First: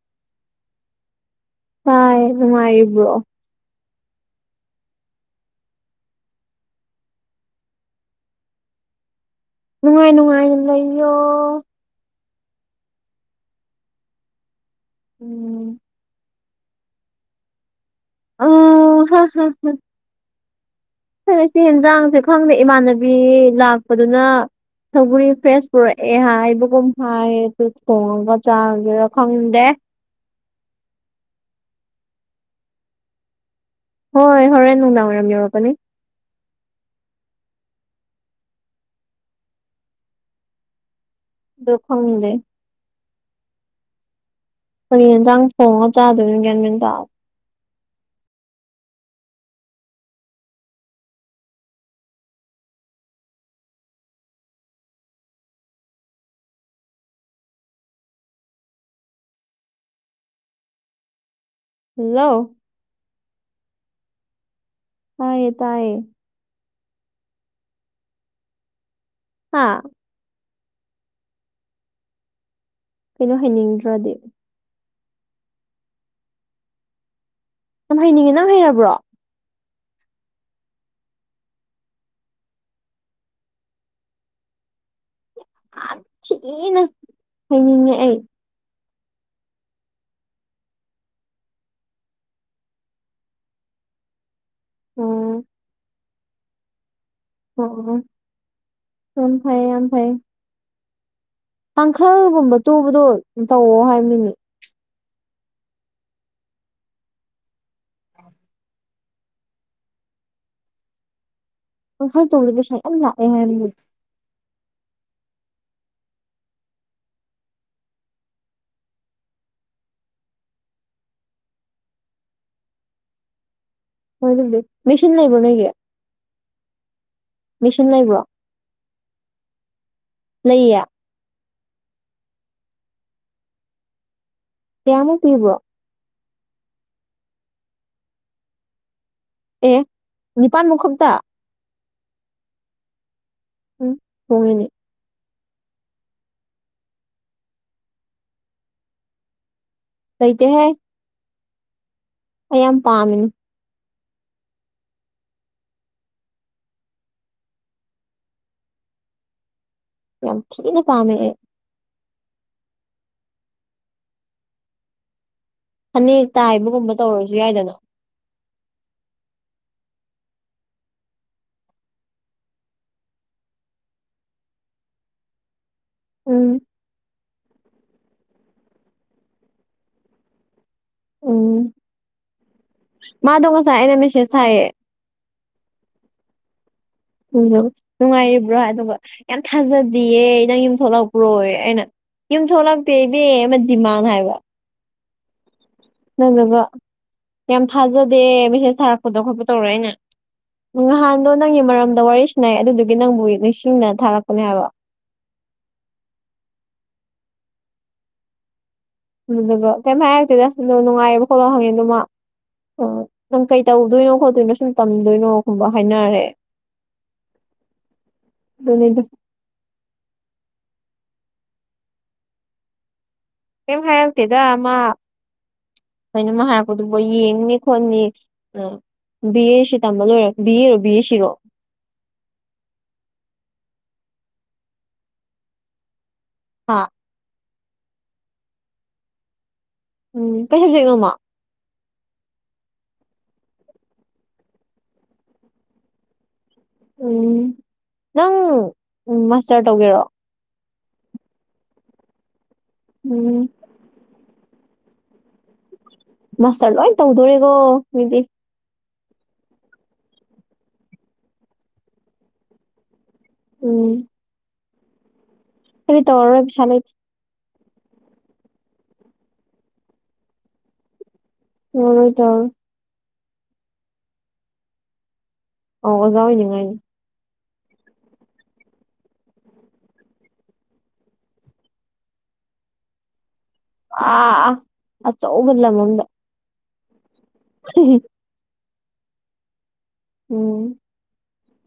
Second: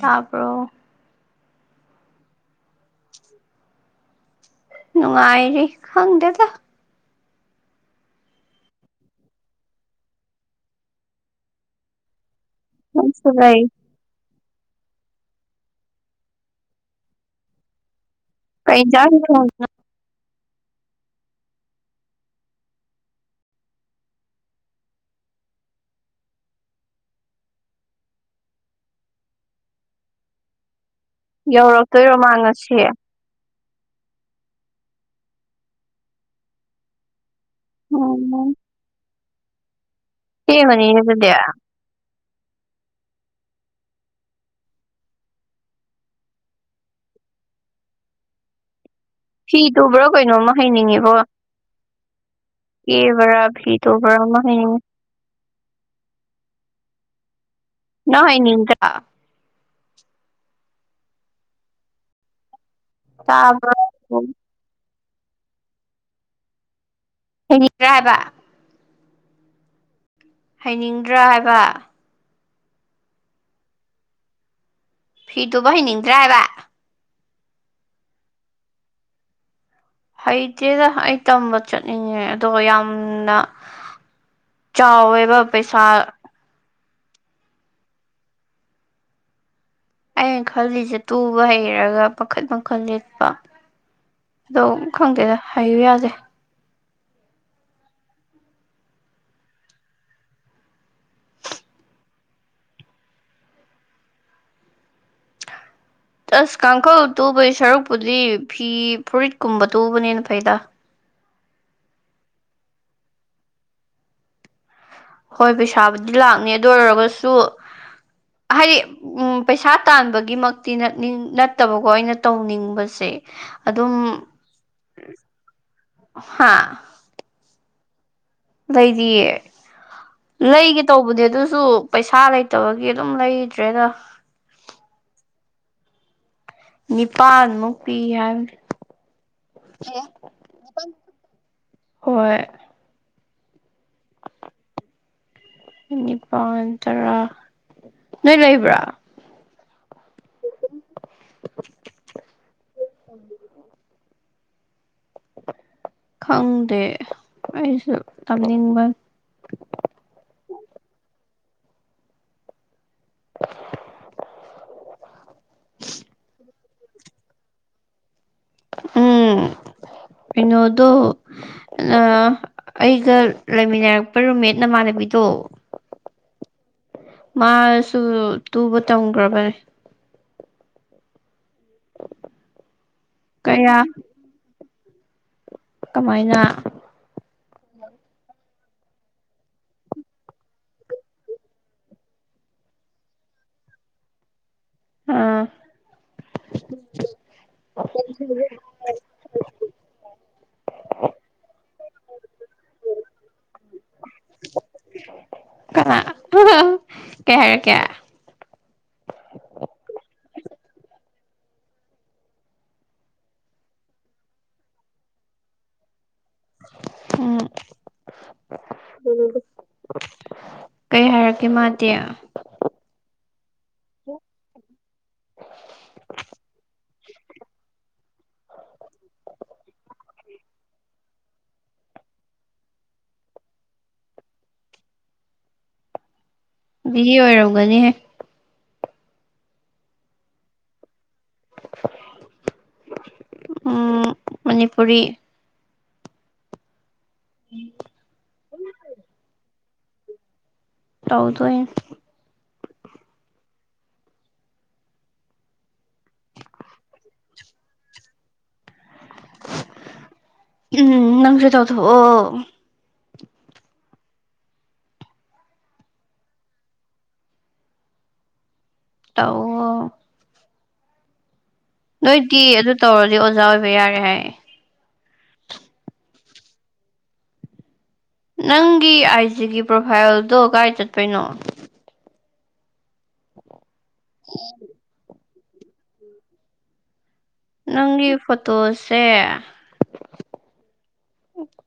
ꯇꯥꯄꯣ ꯇꯥꯏ ꯅꯨꯡꯉꯥꯏꯔꯤꯕ꯭ꯔꯣ ꯅꯨꯡꯉꯥꯏꯔꯤ ꯈꯪꯗꯦꯗ ꯅꯨꯡꯉꯥꯏ ꯅꯨꯡꯉꯥꯏꯅ ꯂꯩꯌꯣ ꯍꯁꯨꯚꯥꯏ ꯎꯝ ꯀꯩ ꯑꯣ ꯏꯟꯖꯥꯡ ꯍꯣ ꯍ ꯊꯣꯡ ꯍ ꯁꯤ ꯌꯦꯟꯖꯥꯡꯁꯦ ꯈꯪꯗꯦ ꯏꯃꯥꯟꯅꯕꯤ ꯂꯥꯛꯄꯗꯨꯅ ꯊꯧꯕꯔꯤ ꯐ꯭ꯔꯦꯁ ꯄꯨꯔꯛꯑꯦ ꯍꯥꯏꯕꯒꯨꯝ ꯍꯥꯏ ꯑꯗꯨ ꯊꯣꯡꯉꯒ ꯆꯥꯒꯦꯔꯥ ꯈꯪꯗꯦ ꯌꯧꯔꯛꯇꯣꯏꯔꯣ ꯃꯥꯡꯉꯁꯦ ꯍꯣꯏ ꯍꯣꯔꯦꯟ ꯅꯨꯡꯗꯥꯡꯋꯥꯏꯔꯝ ꯌꯧꯔꯛꯀꯥꯅꯤ ꯍꯨꯝ ꯍꯨꯝ ꯁꯤ ꯃꯅꯤ ꯌꯦ ꯑꯗꯨꯕꯨꯗꯦ ꯗꯣꯈꯡꯗꯦ ꯍꯌꯦ ꯌꯦꯟꯖꯥꯡ ꯊꯣꯡꯉꯒ ꯆꯥꯗꯣꯏꯅꯒꯦ ꯃꯤꯦꯟ ꯇ ꯐꯤ ꯇꯕ꯭ꯔꯣ ꯀꯩꯅꯣꯝꯃ ꯍꯩꯅꯤꯡꯉꯤꯕꯣ ꯑꯦꯕꯔꯕꯤ ꯇꯣꯕꯔ ꯍ ꯅꯣꯏ ꯅꯤꯡꯅꯤ꯭ꯔ ꯍꯜꯂꯣ ꯇꯥꯕ ꯍꯥꯏꯌꯦ ꯇꯌꯦ ꯍꯩꯈꯤꯗ꯭ꯔꯥ ꯍꯥꯏꯕ ꯍꯥ ꯍꯩꯅꯤꯡꯗ꯭ꯔꯥ ꯍꯥꯏꯕ ꯀꯩꯅꯣ ꯍꯩꯅꯤꯡꯗ꯭ꯔꯣꯗꯤ ꯐꯤꯇꯨꯕ ꯍꯩꯅꯤꯡꯗ꯭ꯔꯥ ꯍꯥꯏꯕ ꯌꯥꯝ ꯍꯩꯅꯤꯡꯉꯦ ꯅꯪ ꯍꯩꯔꯕ꯭ꯔꯣ ꯍꯩꯇꯦꯗ ꯑꯩ ꯇꯝꯕ ꯆꯠꯅꯤꯡꯉꯦ ꯑꯗꯨꯒ ꯌꯥꯝꯅ ꯆꯥꯎꯋꯦ ꯑꯗꯨꯒ ꯄꯩꯁꯥ ꯌꯥꯝ ꯊꯤꯅ ꯍꯩꯅꯤꯡꯉꯦ ꯑꯩ ꯑꯩꯅ ꯈꯜꯂꯤꯁꯦ ꯇꯨꯕ ꯍꯩꯔꯒ ꯄꯥꯈꯠ ꯃꯈꯈꯜ ꯂꯤꯠꯄ ꯑꯗꯣ ꯈꯪꯗꯦꯗ ꯑꯣ ꯍꯩꯌꯨ ꯌꯥꯗꯦ ꯑꯣ [unintelligible] ꯁꯝ ꯐꯥꯏ ꯌꯥꯝ ꯐꯥꯏ ꯀꯥꯡꯈꯜꯒꯨꯝꯕ ꯇꯨꯕꯗꯣ ꯇꯧꯑꯣ ꯍꯥꯏꯃꯤꯅꯤ ꯑꯁ ꯀꯥꯡꯈꯜ ꯇꯨꯕꯒꯤ ꯁꯔꯨꯛꯄꯨꯗꯤ ꯐꯤ ꯐꯨꯔꯤꯠꯀꯨꯝꯕ ꯇꯨꯕꯅꯦꯅ ꯐꯩꯗ [unintelligible] ꯄꯨꯟꯁꯤ ꯇꯨꯕꯁꯦ ꯄꯩꯁꯥ ꯌꯥꯝ ꯂꯛ ꯑꯦ ꯍꯥꯏꯕꯅꯤꯅꯦ ꯍꯣꯏ ꯄꯩꯁꯥꯕꯨꯗꯤ ꯂꯥꯛꯅꯤ ꯑꯗꯨ ꯑꯣꯏꯔꯒꯁꯨ ꯍꯥꯏꯗꯤ ꯎꯝ ꯄꯩꯁꯥ ꯇꯥꯟꯕꯒꯤꯃꯛꯇꯤꯅꯥꯠꯅꯤꯡ ꯅꯠꯇꯕꯀꯣ ꯑꯩꯅ ꯇꯧꯅꯤꯡꯕꯁꯦ ꯑꯗꯨꯝ ꯅꯣꯏꯗꯨꯕꯨꯗꯤ ꯃꯦꯆꯤꯟ ꯂꯩꯕ꯭ꯔꯣ [unintelligible] ꯍꯥ ꯃꯤꯁꯟ ꯂꯩꯕ꯭ꯔꯣ ꯂꯩꯗꯤꯌꯦ ꯂꯩꯌꯦ ꯂꯩꯒꯦ ꯇꯧꯕꯅꯦ ꯑꯗꯨꯁꯨ ꯄꯩꯁꯥ ꯂꯩꯇꯕꯒꯤ ꯑꯗꯨꯝ ꯂꯩꯗ꯭ꯔꯦꯗ ꯀꯌꯥꯃꯨꯛ ꯄꯤꯕ꯭ꯔꯣ ꯅꯤꯄꯥꯜꯃꯨꯛ ꯄꯤ ꯑꯦ ꯅꯤꯄꯥꯟꯃꯨꯛ ꯍꯥꯏꯕꯅꯦ ꯈꯛꯇ ꯍꯣꯏ ꯎꯝ ꯍꯣꯡꯉꯅꯤ ꯅꯤꯄꯥꯜ ꯇꯔꯥ ꯅꯣꯏ ꯂꯩꯕ꯭ꯔꯥ ꯂꯩꯗꯦ ꯍꯦ ꯑꯩ ꯌꯥꯝ ꯄꯥꯝꯃꯤ ꯈꯪꯗꯦ ꯑꯩꯁꯨ ꯇꯝꯅꯤꯡꯕ ꯌꯥꯝ ꯊꯤꯅ ꯄꯥꯃꯦ ꯑꯩ ꯐꯅꯦꯛ ꯇꯥꯏꯕꯒꯨꯝꯕ ꯇꯧꯔꯁꯨ ꯌꯥꯏꯗꯅ ꯎꯝ ꯏꯩꯅꯣꯗꯣ ꯑꯥ ꯑꯩꯒ ꯂꯩꯃꯤꯟꯅꯔꯛꯄ ꯔꯨꯝꯃꯦꯠ ꯅꯃꯥꯟꯅꯕꯤꯗꯣ ꯎꯝ ꯃꯥꯁꯨ ꯇꯨꯕ ꯇꯝꯒꯔꯥꯕꯅꯦ ꯎꯝ ꯃꯥꯥꯗꯣ ꯉꯁꯥꯏ ꯀꯌꯥ ꯑꯩꯅ ꯃꯦꯁꯦꯁ ꯊꯥꯏꯌꯦ ꯀꯃꯥꯏꯅ ꯎ ꯅꯨꯡꯉꯥꯏꯔꯤꯕ꯭ꯔꯣ ꯑꯗꯨꯒ ꯌꯥꯝ ꯊꯥꯖꯗꯤꯌꯦ ꯅꯪ ꯌꯨꯝ ꯊꯣꯛꯂꯛꯄ꯭ꯔꯣꯌꯦ ꯑꯩꯅ ꯌꯨꯝ ꯊꯣꯛꯂꯛꯇꯦ ꯏꯕꯦ ꯑꯃ ꯗꯤꯃꯥꯟ ꯍꯥꯏꯕ ꯑꯥ ꯅꯪꯅꯕ ꯌꯥꯝ ꯊꯥꯖꯗꯦ ꯃꯦꯁꯦꯁ ꯊꯥꯔꯛꯄꯗꯣ ꯈꯣꯠꯄ ꯇꯧꯔ ꯑꯩꯅ ꯅꯍꯥꯟꯗꯣ ꯅꯪꯒꯤ ꯃꯔꯝꯗ ꯋꯥꯔꯤ ꯁꯥꯅꯩ ꯑꯗꯨꯗꯨꯒꯤ ꯅꯪꯕꯨ ꯅꯤꯡꯁꯤꯡꯅ ꯊꯥꯔꯛꯄꯅꯦ ꯍꯥꯏꯕ [unintelligible] ꯀꯅꯥ ꯍꯥꯍꯥ ꯀꯩ ꯍꯥꯏꯔꯛꯀꯦ [unintelligible] ꯎ ꯑꯗꯨ ꯀꯩꯃ ꯍꯥꯏꯔꯛꯇꯦꯗꯥ ꯅꯨꯡꯉꯥꯏꯔꯤꯕꯣ ꯈꯣꯠꯂꯣ ꯍꯪꯉꯦ ꯑꯗꯨꯃ ꯑꯣ ꯅꯪ ꯀꯩ ꯇꯧꯗꯣꯏꯅꯣ ꯈꯣꯠꯇꯣꯏꯅꯣ ꯁꯨꯝ ꯇꯝꯗꯣꯏꯅꯣꯒꯨꯝꯕ ꯍꯥꯏꯅꯔꯦ ꯎꯝ ꯑꯗꯨꯅꯤꯗ ꯎꯝ ꯀꯩ ꯍꯥꯏꯔꯛꯀꯦ ꯃꯥꯗꯤꯦ ꯦꯝ ꯍꯇꯗ ꯃꯥ ꯀꯩꯅꯃ ꯍꯥꯏꯔꯛꯄꯗꯨꯕꯨ ꯌꯦꯡꯅꯤ ꯈꯣꯠꯅꯤ ꯑ ꯕꯤ ꯑꯦ ꯁꯤ ꯇꯝꯕ ꯂꯣꯏꯔꯣ ꯕꯤ ꯑꯦꯔꯣ ꯕꯤ ꯑꯦ ꯁꯤꯔꯣ ꯑ ꯃꯤꯒꯤ ꯑꯣꯏꯔꯝꯒꯅꯤꯍꯦ ꯎꯝ ꯀꯩꯁꯗꯤꯉꯝꯃ ꯎꯝ ꯃꯅꯤꯄꯨꯔꯤ ꯎꯝ ꯅꯪ ꯎ ꯃꯥꯁꯇꯔ ꯇꯧꯒꯦꯔꯣ ꯇꯧꯗ ꯎꯝ ꯃꯥꯁꯇꯔ ꯂꯣꯏ ꯇꯧꯗꯣꯔꯤꯦꯒꯣ ꯅꯗꯤ ꯎꯝ ꯅꯪꯁꯨꯔꯤ ꯇꯥꯎꯗ ꯑꯣ ꯎꯝ ꯐ ꯇꯧꯔꯣꯏꯕꯤꯁꯂꯦ ꯇꯣ ꯇꯧꯔꯔꯣꯏ ꯅꯣꯏꯗꯤ ꯇꯧꯔꯔꯣꯏ ꯑꯗꯨ ꯇꯧꯔꯗꯤ ꯑꯣꯖꯥ ꯑꯣꯏꯕ ꯌꯥꯔꯦ ꯍꯥꯏ ꯑꯣ ꯑꯣꯖꯥꯋꯅꯅꯨꯡꯉꯥꯏ ꯅꯪꯒꯤ ꯑꯥꯏꯖꯤꯒꯤ ꯄ꯭ꯔꯣꯐꯥꯏꯜꯗꯣ ꯀꯗꯥꯥꯏ ꯆꯠꯄꯩꯅꯣ ꯑ ꯑ ꯆꯧꯒꯂ ꯃꯗ ꯅꯪꯒꯤ ꯐꯣꯇꯣꯁꯦ ꯎꯝ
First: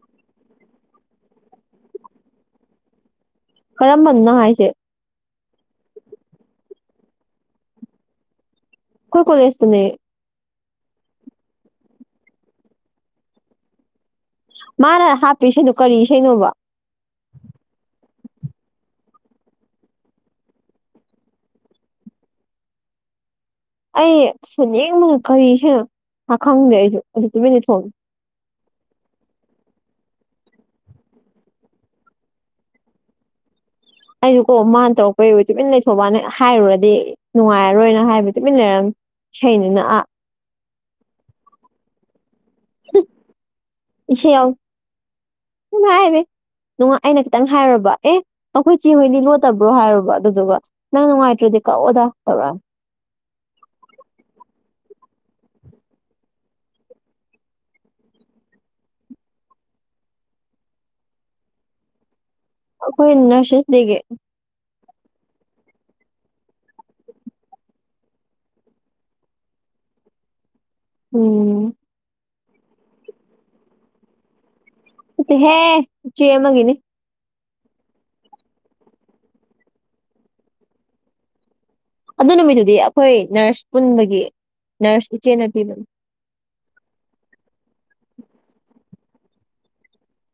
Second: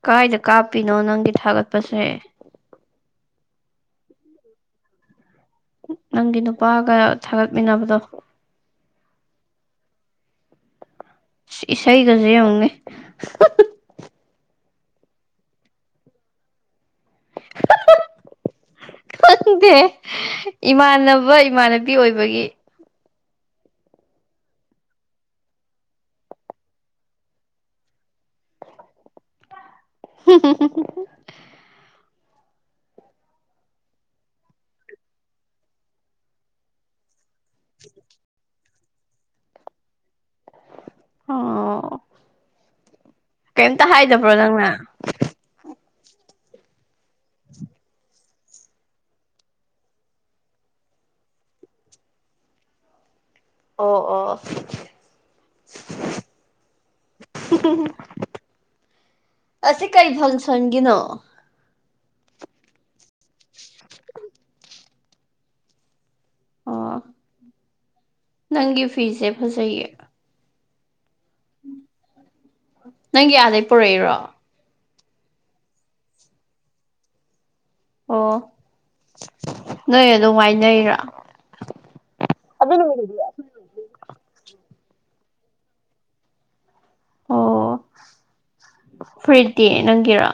ꯀꯥꯏꯗ ꯀꯥꯞꯄꯤꯅꯣ ꯅꯪꯒꯤ ꯊꯥꯒꯠꯄꯁꯦ ꯀꯔꯝꯕꯅꯣ ꯍꯥꯏꯁꯦ ꯅꯪꯒꯤ ꯅꯨꯄꯥꯒ ꯊꯥꯒꯠꯃꯤꯟꯅꯕꯗꯣ ꯑꯩꯈꯣꯏꯀꯣꯜꯁꯅꯤ ꯏꯁꯩꯁꯥꯏ ꯀꯖ ꯍꯣꯡꯒꯦ ꯃꯥꯅ ꯍꯥꯞꯄꯤ ꯁꯩꯅꯣ ꯀꯔꯤ ꯏꯁꯩꯅꯣꯕ [unintelligible] ꯈꯪꯗꯦ ꯏꯃꯥꯟꯅꯕ ꯏꯃꯥꯟꯅꯕꯤ ꯑꯣꯏꯕꯒꯤ ꯑꯩ ꯐꯅꯦꯛ ꯀꯔꯤꯁꯅꯣ ꯈꯪꯗꯦ ꯑꯩꯁꯨ ꯑꯗꯨ ꯇꯨꯃꯤꯟꯅ ꯊꯣꯡꯉꯦ ꯎꯝ ꯑꯩꯁꯨ ꯀꯣ ꯃꯥꯅ ꯇꯧꯔꯛꯄꯩꯕ ꯇꯨꯃꯤꯟ ꯂꯩꯊꯣꯛꯕꯅ ꯍꯥꯏꯔꯨꯔꯗꯤ ꯅꯨꯡꯉꯥꯏꯔꯣꯏꯅ ꯍꯥꯏꯕꯗꯤ ꯇꯨꯃꯤꯟꯅꯔꯝ ꯁꯅꯤꯅ ꯑꯥ ꯑꯣ ꯀꯩꯝꯇ ꯍꯥꯏꯗꯕ꯭ꯔꯣ ꯅꯪꯅ ꯁꯨꯝ ꯍꯥꯏꯔꯤꯅꯨꯡ ꯑꯩꯅ ꯈꯤꯇꯪ ꯍꯥꯏꯨꯔꯕ ꯑꯦ ꯑꯩꯈꯣꯏ ꯆꯦ ꯍꯣꯏꯅꯤ ꯂꯣꯠꯇꯕ꯭ꯔꯣ ꯍꯥꯏꯔꯨꯕ ꯑꯗꯨꯗꯨꯒ ꯅꯪ ꯅꯨꯡꯉꯥꯏꯇ꯭ꯔꯗꯤ ꯀꯛꯑꯣꯗ ꯇꯧꯔꯛꯑꯒꯦ ꯑꯣ ꯑꯣ꯫ ꯑꯁꯤ ꯀꯔꯤ ꯐꯪꯁꯟꯒꯤꯅꯣ꯫ ꯑꯩꯈꯣꯏ ꯅꯔꯁꯦꯁ ꯗꯦꯒꯤ꯫ ꯑꯣ ꯅꯪꯒꯤ ꯐꯤꯁꯦ ꯐꯖꯩꯌꯦ꯫ ꯎꯝ꯫ ꯅꯪꯒꯤ ꯑꯥꯗꯩ ꯄꯨꯔꯛꯏꯔꯣ꯫ ꯅꯠꯇꯦꯍꯦ ꯏꯆꯦ ꯑꯃꯒꯤꯅꯤ꯫ ꯑꯣ ꯅꯣꯏ ꯑꯗꯨꯝ ꯉꯥꯏꯅꯩꯔꯥ ꯑꯗꯨ ꯅꯨꯃꯤꯠꯇꯨꯗꯤ ꯑꯩꯈꯣꯏ ꯅꯔꯁ ꯄꯨꯟꯕꯒꯤ ꯅꯔꯁ ꯏꯆꯦꯅ ꯄꯤꯕꯅꯤ ꯑꯣ ꯐꯔꯤꯗꯤ ꯅꯪꯤꯔꯥ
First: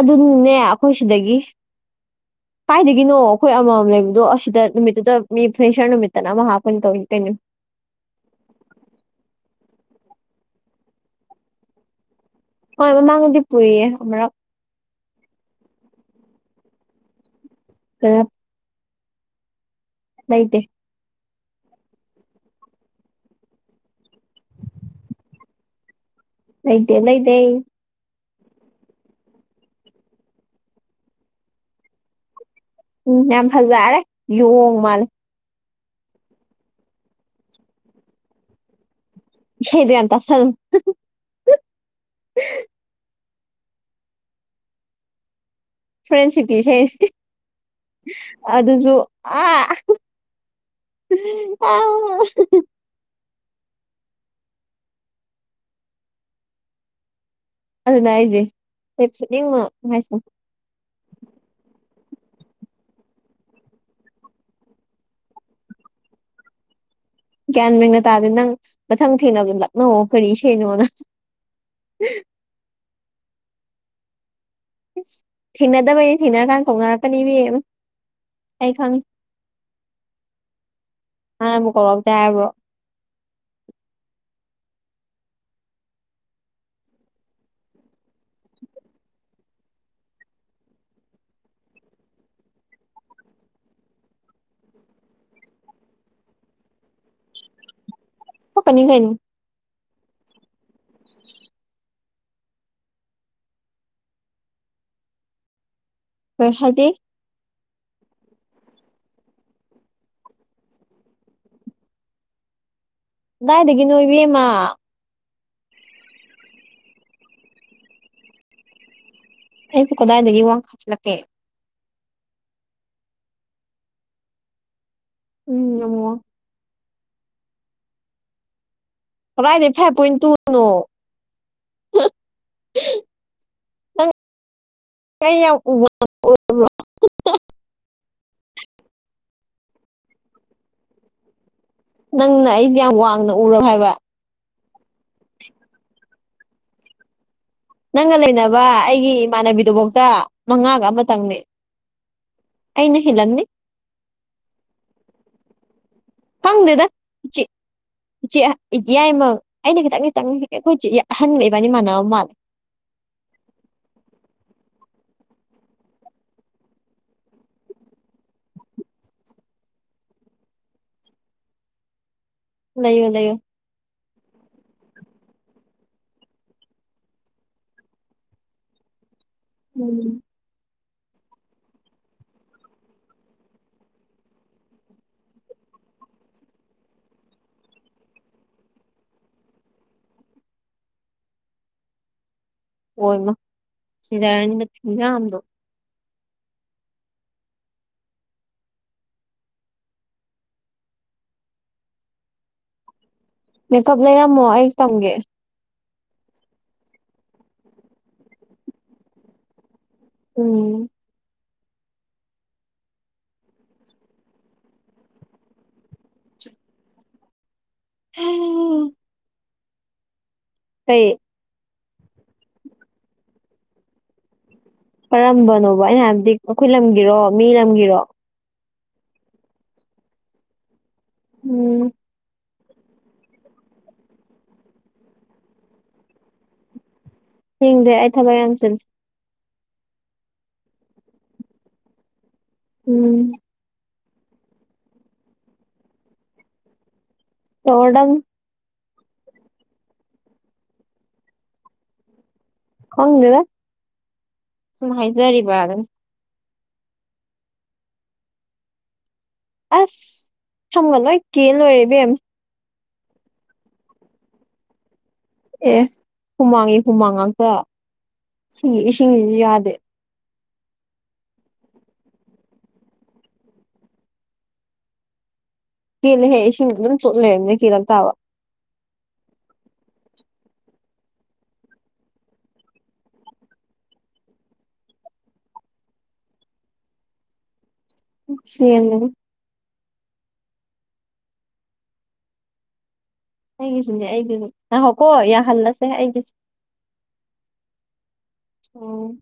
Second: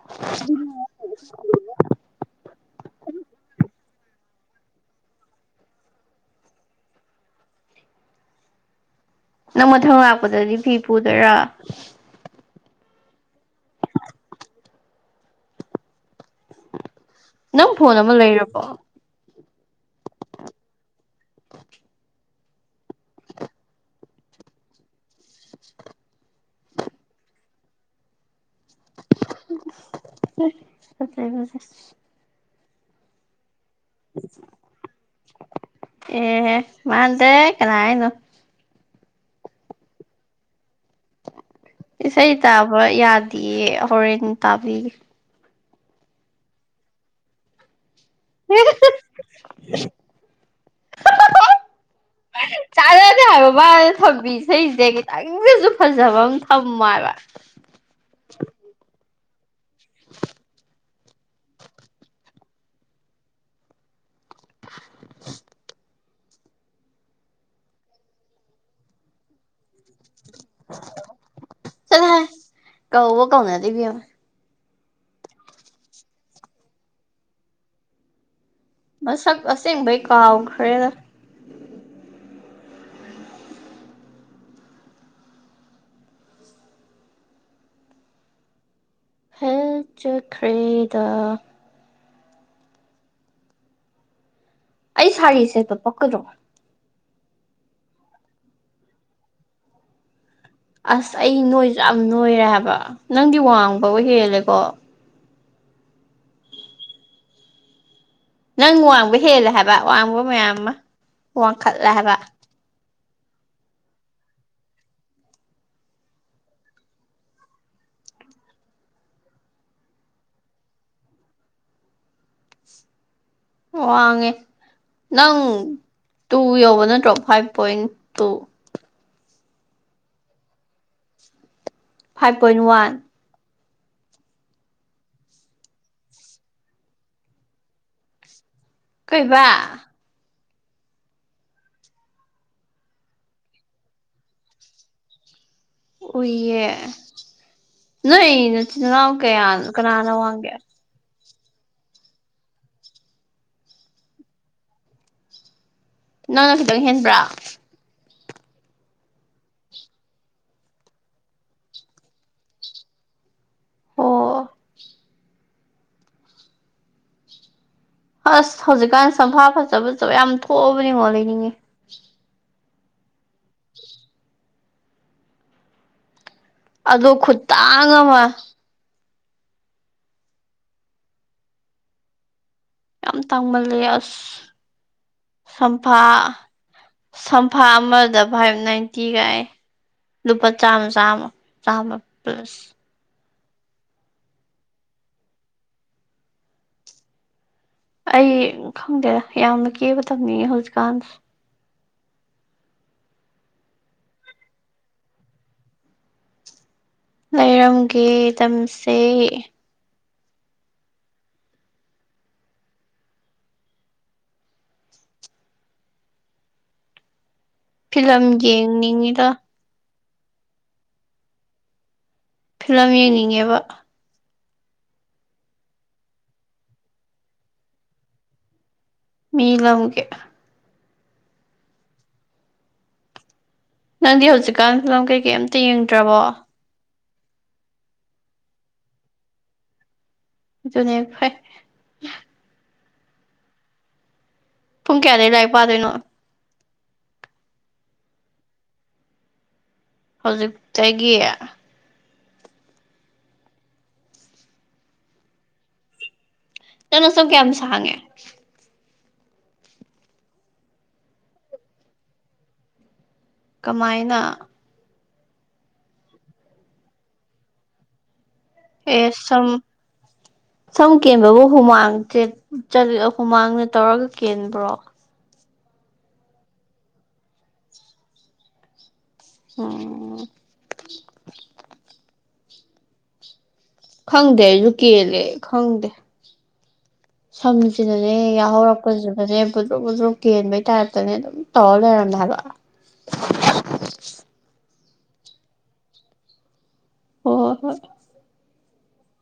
ꯑꯗꯨꯅꯅꯦ ꯑꯩꯈꯣꯏ ꯁꯤꯗꯒꯤ ꯀꯥꯏꯗꯒꯤꯅꯣ ꯑꯩꯈꯣꯏ ꯑꯃꯃꯝ ꯂꯩꯕꯗꯣ ꯑꯁꯤꯗ ꯅꯨꯃꯤꯠꯇꯨꯗ ꯃꯤ ꯐ꯭ꯔꯦꯁꯅ ꯅꯨꯝ ꯃꯤꯠꯇꯅ ꯑꯃꯃ ꯍꯥꯄꯅꯤ ꯇꯧꯣꯇꯦꯅꯤ ꯅꯪ ꯃꯊꯪ ꯂꯥꯛꯄꯗꯗꯤ ꯐꯤ ꯄꯨꯗꯣꯏꯔꯥ ꯍꯣꯏ ꯃꯃꯥꯡꯗꯤ ꯄꯨꯏꯌꯦ ꯑꯃꯛ ꯅꯪ ꯐꯣꯟ ꯑꯃ ꯂꯩꯔꯕꯣ ꯂꯩꯇꯦ꯫ [unintelligible] ꯂꯩꯩꯇꯦ ꯂꯩꯗꯦ꯫ ꯐꯖꯩ ꯐꯖꯩ꯫ ꯎꯝ ꯌꯥꯝ ꯐꯖꯔꯦ ꯌꯣꯡ ꯃꯥꯜꯂꯦ꯫ ꯑꯦ ꯑꯦ ꯃꯥꯥꯟꯗꯦ ꯀꯅꯥ ꯍꯥꯏꯅꯣ꯫ ꯏꯁꯩꯗꯣ ꯌꯥꯝ ꯇꯥꯁꯜꯂꯨ꯫ ꯏꯁꯩ ꯇꯥꯕ ꯌꯥꯗꯤꯌꯦ ꯍꯣꯔꯦꯟ ꯇꯥꯕꯤꯒꯦ꯫ ꯐ꯭ꯔꯦꯟꯁꯤꯞꯀꯤ ꯏꯁꯩ ꯑꯗꯨꯖꯨ ꯑ ꯑ ꯆꯥꯅꯗꯦ ꯍꯥꯏꯕ ꯃꯥꯅ ꯊꯝꯃꯤ ꯏꯁꯩꯖꯦ ꯈꯤꯇꯪꯗꯖꯨ ꯐꯖꯕ ꯑꯃ ꯊꯝꯃꯣ ꯍꯥꯏꯕ꯫ ꯑꯗꯨꯅꯦ ꯍꯥꯏꯖꯦ [unintelligible] [unintelligible] ꯒ꯭ꯌꯥꯟ ꯃꯦꯟꯒ ꯇꯥꯗꯦ ꯅꯪ ꯃꯊꯪ ꯊꯦꯡꯅꯕꯗ ꯂꯛꯅꯧꯋꯣ ꯀꯔꯤ ꯏꯁꯩꯅꯣꯅ꯫ ꯀꯧꯕꯧ ꯀꯧꯅꯗꯦ ꯏꯕꯦꯃ꯫ ꯏꯁ ꯊꯦꯡꯅꯗꯕꯩ ꯊꯦꯡꯅꯔꯀꯥꯟꯗ ꯀꯧꯅꯔꯛꯀꯅꯤ ꯏꯕꯦꯝꯃ꯫ ꯑꯩ ꯈꯪꯉꯤ ꯃꯁꯛ ꯑꯁꯦꯕꯩ ꯀꯥꯎ ꯒꯔꯦ꯫ ꯃꯥꯟꯅꯕꯨ ꯀꯧꯔꯛꯇꯦ ꯍꯥꯏꯕ꯭ꯔꯣ꯫ ꯍꯦꯜ ꯆꯠꯈ꯭ꯔꯦꯗ꯫ ꯑꯩ ꯁꯥꯔꯤꯁꯦꯠꯄ ꯄꯛꯀꯗ꯭ꯔꯣ꯫ ꯄꯛꯀꯅꯤ ꯀꯩꯅꯣ꯫ ꯑꯁ ꯑꯩ ꯅꯣꯏꯖꯨ ꯌꯥꯝ ꯅꯣꯏꯔꯦ ꯍꯥꯏꯕ ꯅꯪꯗꯤ ꯋꯥꯡꯕꯕꯨ ꯍꯦꯜꯂꯦꯀꯣ꯫ [unintelligible] ꯅꯪ ꯋꯥꯡꯕ ꯍꯦꯜꯂꯦ ꯍꯥꯏꯕ ꯋꯥꯡꯕ ꯃꯌꯥꯝꯃ ꯋꯥꯡꯈꯠꯂꯦ ꯍꯥꯏꯕ꯫ ꯀꯗꯥꯏꯗꯒꯤꯅꯣ ꯏꯕꯦꯝꯃ꯫ ꯑꯩꯕꯨ ꯀꯗꯥꯥꯏꯗꯒꯤ ꯋꯥꯡꯈꯠꯂꯛꯀꯦ꯫ ꯋꯥꯡꯉꯦ ꯅꯪ ꯎꯝ ꯑꯃꯨꯛ ꯇꯨ ꯌꯧꯕ ꯅꯠꯇ꯭ꯔꯣ ꯐꯥꯏꯕ ꯄꯣꯏꯟ ꯇꯨ꯫ ꯀꯔꯥꯏꯗꯗꯤ ꯐꯥꯏꯕ ꯄꯣꯏꯟ ꯇꯨꯅꯣ꯫ Five point one. ꯅꯪ [unintelligible] ꯀꯩꯕ꯫ ꯅꯪꯅ ꯑꯩꯗꯤ ꯌꯥꯝ ꯋꯥꯡꯅ ꯑꯨꯔꯕ ꯍꯥꯏꯕ꯫ ꯑꯨꯏꯌꯦ꯫ ꯅꯪꯒ ꯂꯩꯅꯕ ꯑꯩꯒꯤ ꯀꯌꯥꯅꯣ ꯏꯃꯥꯟꯅꯕꯤꯗꯨꯐꯧꯇ ꯀꯅꯥꯅ ꯋꯥꯡꯒꯦ ꯃꯉꯥꯒ ꯑꯃꯇꯪꯅꯦ ꯑꯩꯅ ꯍꯂꯂꯝꯅꯤ ꯅꯪꯅ ꯐꯪꯗꯦꯗ ꯈꯤꯇꯪ ꯍꯦꯟꯕ꯭ꯔꯥ ꯏꯆꯦ ꯏꯌꯥꯏꯃꯛ ꯑꯩꯅ ꯈꯤꯇꯪ ꯈꯤꯇꯪ ꯑꯩꯈꯣꯏꯦ ꯑꯍꯟꯒ ꯏꯕꯥꯅꯤ ꯃꯥꯟꯅꯕ ꯃꯥꯜꯂꯦ ꯑꯣ ꯑꯁ ꯍꯧꯖꯤꯛꯀꯥꯟ ꯁꯝꯐꯥ ꯐꯖꯕꯖꯕ ꯌꯥꯝ ꯊꯣꯛꯑꯕꯅꯤꯉꯣ ꯂꯩꯅꯤꯡꯉꯤ ꯂꯩꯌꯣ ꯂꯩꯌꯣ [inaudible] ꯑꯗꯣ ꯈꯨꯇꯥꯡ ꯑꯃ꯫ ꯎꯝ꯫ ꯌꯥꯝ ꯇꯥꯡꯃꯜꯂꯦ ꯑꯁ ꯁꯝꯐꯥ ꯁꯝꯐꯥ ꯑꯃꯗ ꯐꯥꯏꯕ ꯅꯥꯏꯟꯇꯤ ꯒꯥꯏꯌꯦ꯫ ꯂꯨꯄꯥ ꯆꯥꯝꯃ ꯆꯥꯝꯃ ꯆꯥꯝꯃ ꯄꯂꯁ꯫ ꯑꯣꯏꯃ ꯁꯤꯗꯔꯅꯤ [unintelligible] ꯈꯨꯌꯥꯝꯗꯣ꯫ ꯑꯩ ꯈꯪꯗꯦꯗ ꯌꯥꯝꯅ ꯀꯦꯕ ꯊꯝꯅꯤꯡꯉꯦ ꯍꯧꯖꯤꯛꯀꯥꯟꯖ꯫ ꯃꯦꯀꯞ ꯂꯩꯔꯝꯃꯣ ꯑꯩꯖꯨ ꯇꯝꯒꯦ꯫ ꯂꯩꯔꯝꯒꯦ ꯇꯝꯁꯦ ꯎꯝ ꯐꯤꯂꯝ ꯌꯦꯡꯅꯤꯡꯉꯤꯗ ꯀꯩꯌꯦ ꯐꯤꯂꯝ ꯌꯦꯡꯅꯤꯡꯉꯦꯕ ꯀꯔꯝꯕꯅꯣꯕ ꯑꯩꯅ ꯍꯥꯏꯕꯗꯤ ꯑꯩꯈꯣꯏ ꯂꯝꯒꯤꯔꯣ ꯃꯤ ꯂꯝꯒꯤꯔꯣ ꯃꯤ ꯂꯧꯒꯦ ꯎꯝ ꯅꯪꯗꯤ ꯍꯧꯖꯤꯛꯀꯥꯟ ꯐꯤꯂꯝ ꯀꯩꯀꯩ ꯑꯃꯝꯇ ꯌꯦꯡꯗ꯭ꯔꯕꯣ ꯍꯤꯡꯗꯦ ꯑꯩ ꯊꯕ ꯌꯥꯝ ꯆꯜꯁꯁꯤ ꯑꯗꯨꯅꯦ ꯐ ꯎꯝ ꯄꯨꯡ ꯀꯌꯥꯗ ꯂꯥꯏꯔꯤꯛ ꯄꯥꯗꯣꯏꯅꯣ ꯇꯣꯠꯝ ꯍꯧꯖꯤꯛꯇꯒꯤ ꯈꯪꯗꯦꯗ ꯁꯨꯝ ꯍꯥꯏꯖꯔꯤꯕ꯭ꯔꯥ ꯑꯗꯨꯝ ꯇꯅꯣ ꯁꯝ ꯀꯌꯥꯝ ꯁꯥꯡꯉꯦ ꯑꯁ ꯊꯪꯒꯜꯂꯣꯏ ꯀ ꯂꯣꯏꯔꯕꯤ ꯑꯦꯝ ꯀꯃꯥꯏꯅ ꯑꯦ ꯍꯨꯃꯥꯡꯒꯤ ꯍꯨꯃꯥꯡ ꯉꯥꯛꯇ ꯁꯤꯒꯤ ꯏꯁꯤꯡꯁꯤꯁꯨ ꯑꯦꯁꯝ ꯌꯥꯗꯦ ꯁꯝ ꯀꯦꯟꯕꯕꯨ ꯍꯨꯃꯥꯡꯠ ꯍꯨꯃꯥꯡꯗ ꯇꯧꯔꯒ ꯀꯦꯟꯕ꯭ꯔꯣ ꯀꯂ ꯍꯦ ꯁꯤꯝ ꯆꯣꯠꯂꯅꯦ ꯀ ꯇꯥꯋꯥ ꯑꯣ ꯈꯪꯗꯦ ꯌꯨꯀꯦꯜꯂꯦ ꯈꯪꯗꯦ ꯁꯝꯁꯤꯗꯁꯦ ꯌꯥꯍꯧꯔꯛꯄꯁꯤ ꯁꯦꯝꯒꯅꯤ ꯐꯁꯦ ꯐꯨꯗ꯭ꯔꯣꯛ ꯐꯨꯗ꯭ꯔꯨ ꯀꯦꯟꯕꯩ ꯇꯥꯔꯞꯇꯅꯦ ꯑꯗꯨꯝ ꯇꯧꯔ ꯂꯩꯔꯝꯃꯦ ꯍꯥꯏꯕ ꯑꯩꯒꯤꯁꯨꯅꯦ ꯑꯩꯒꯤꯁꯨ ꯉꯍꯧꯀꯣ ꯌꯥꯍꯜꯂꯁꯦ ꯑꯩꯒꯤꯁꯦ ꯍ ꯍꯣꯏ ꯍꯣꯏ ꯑꯣ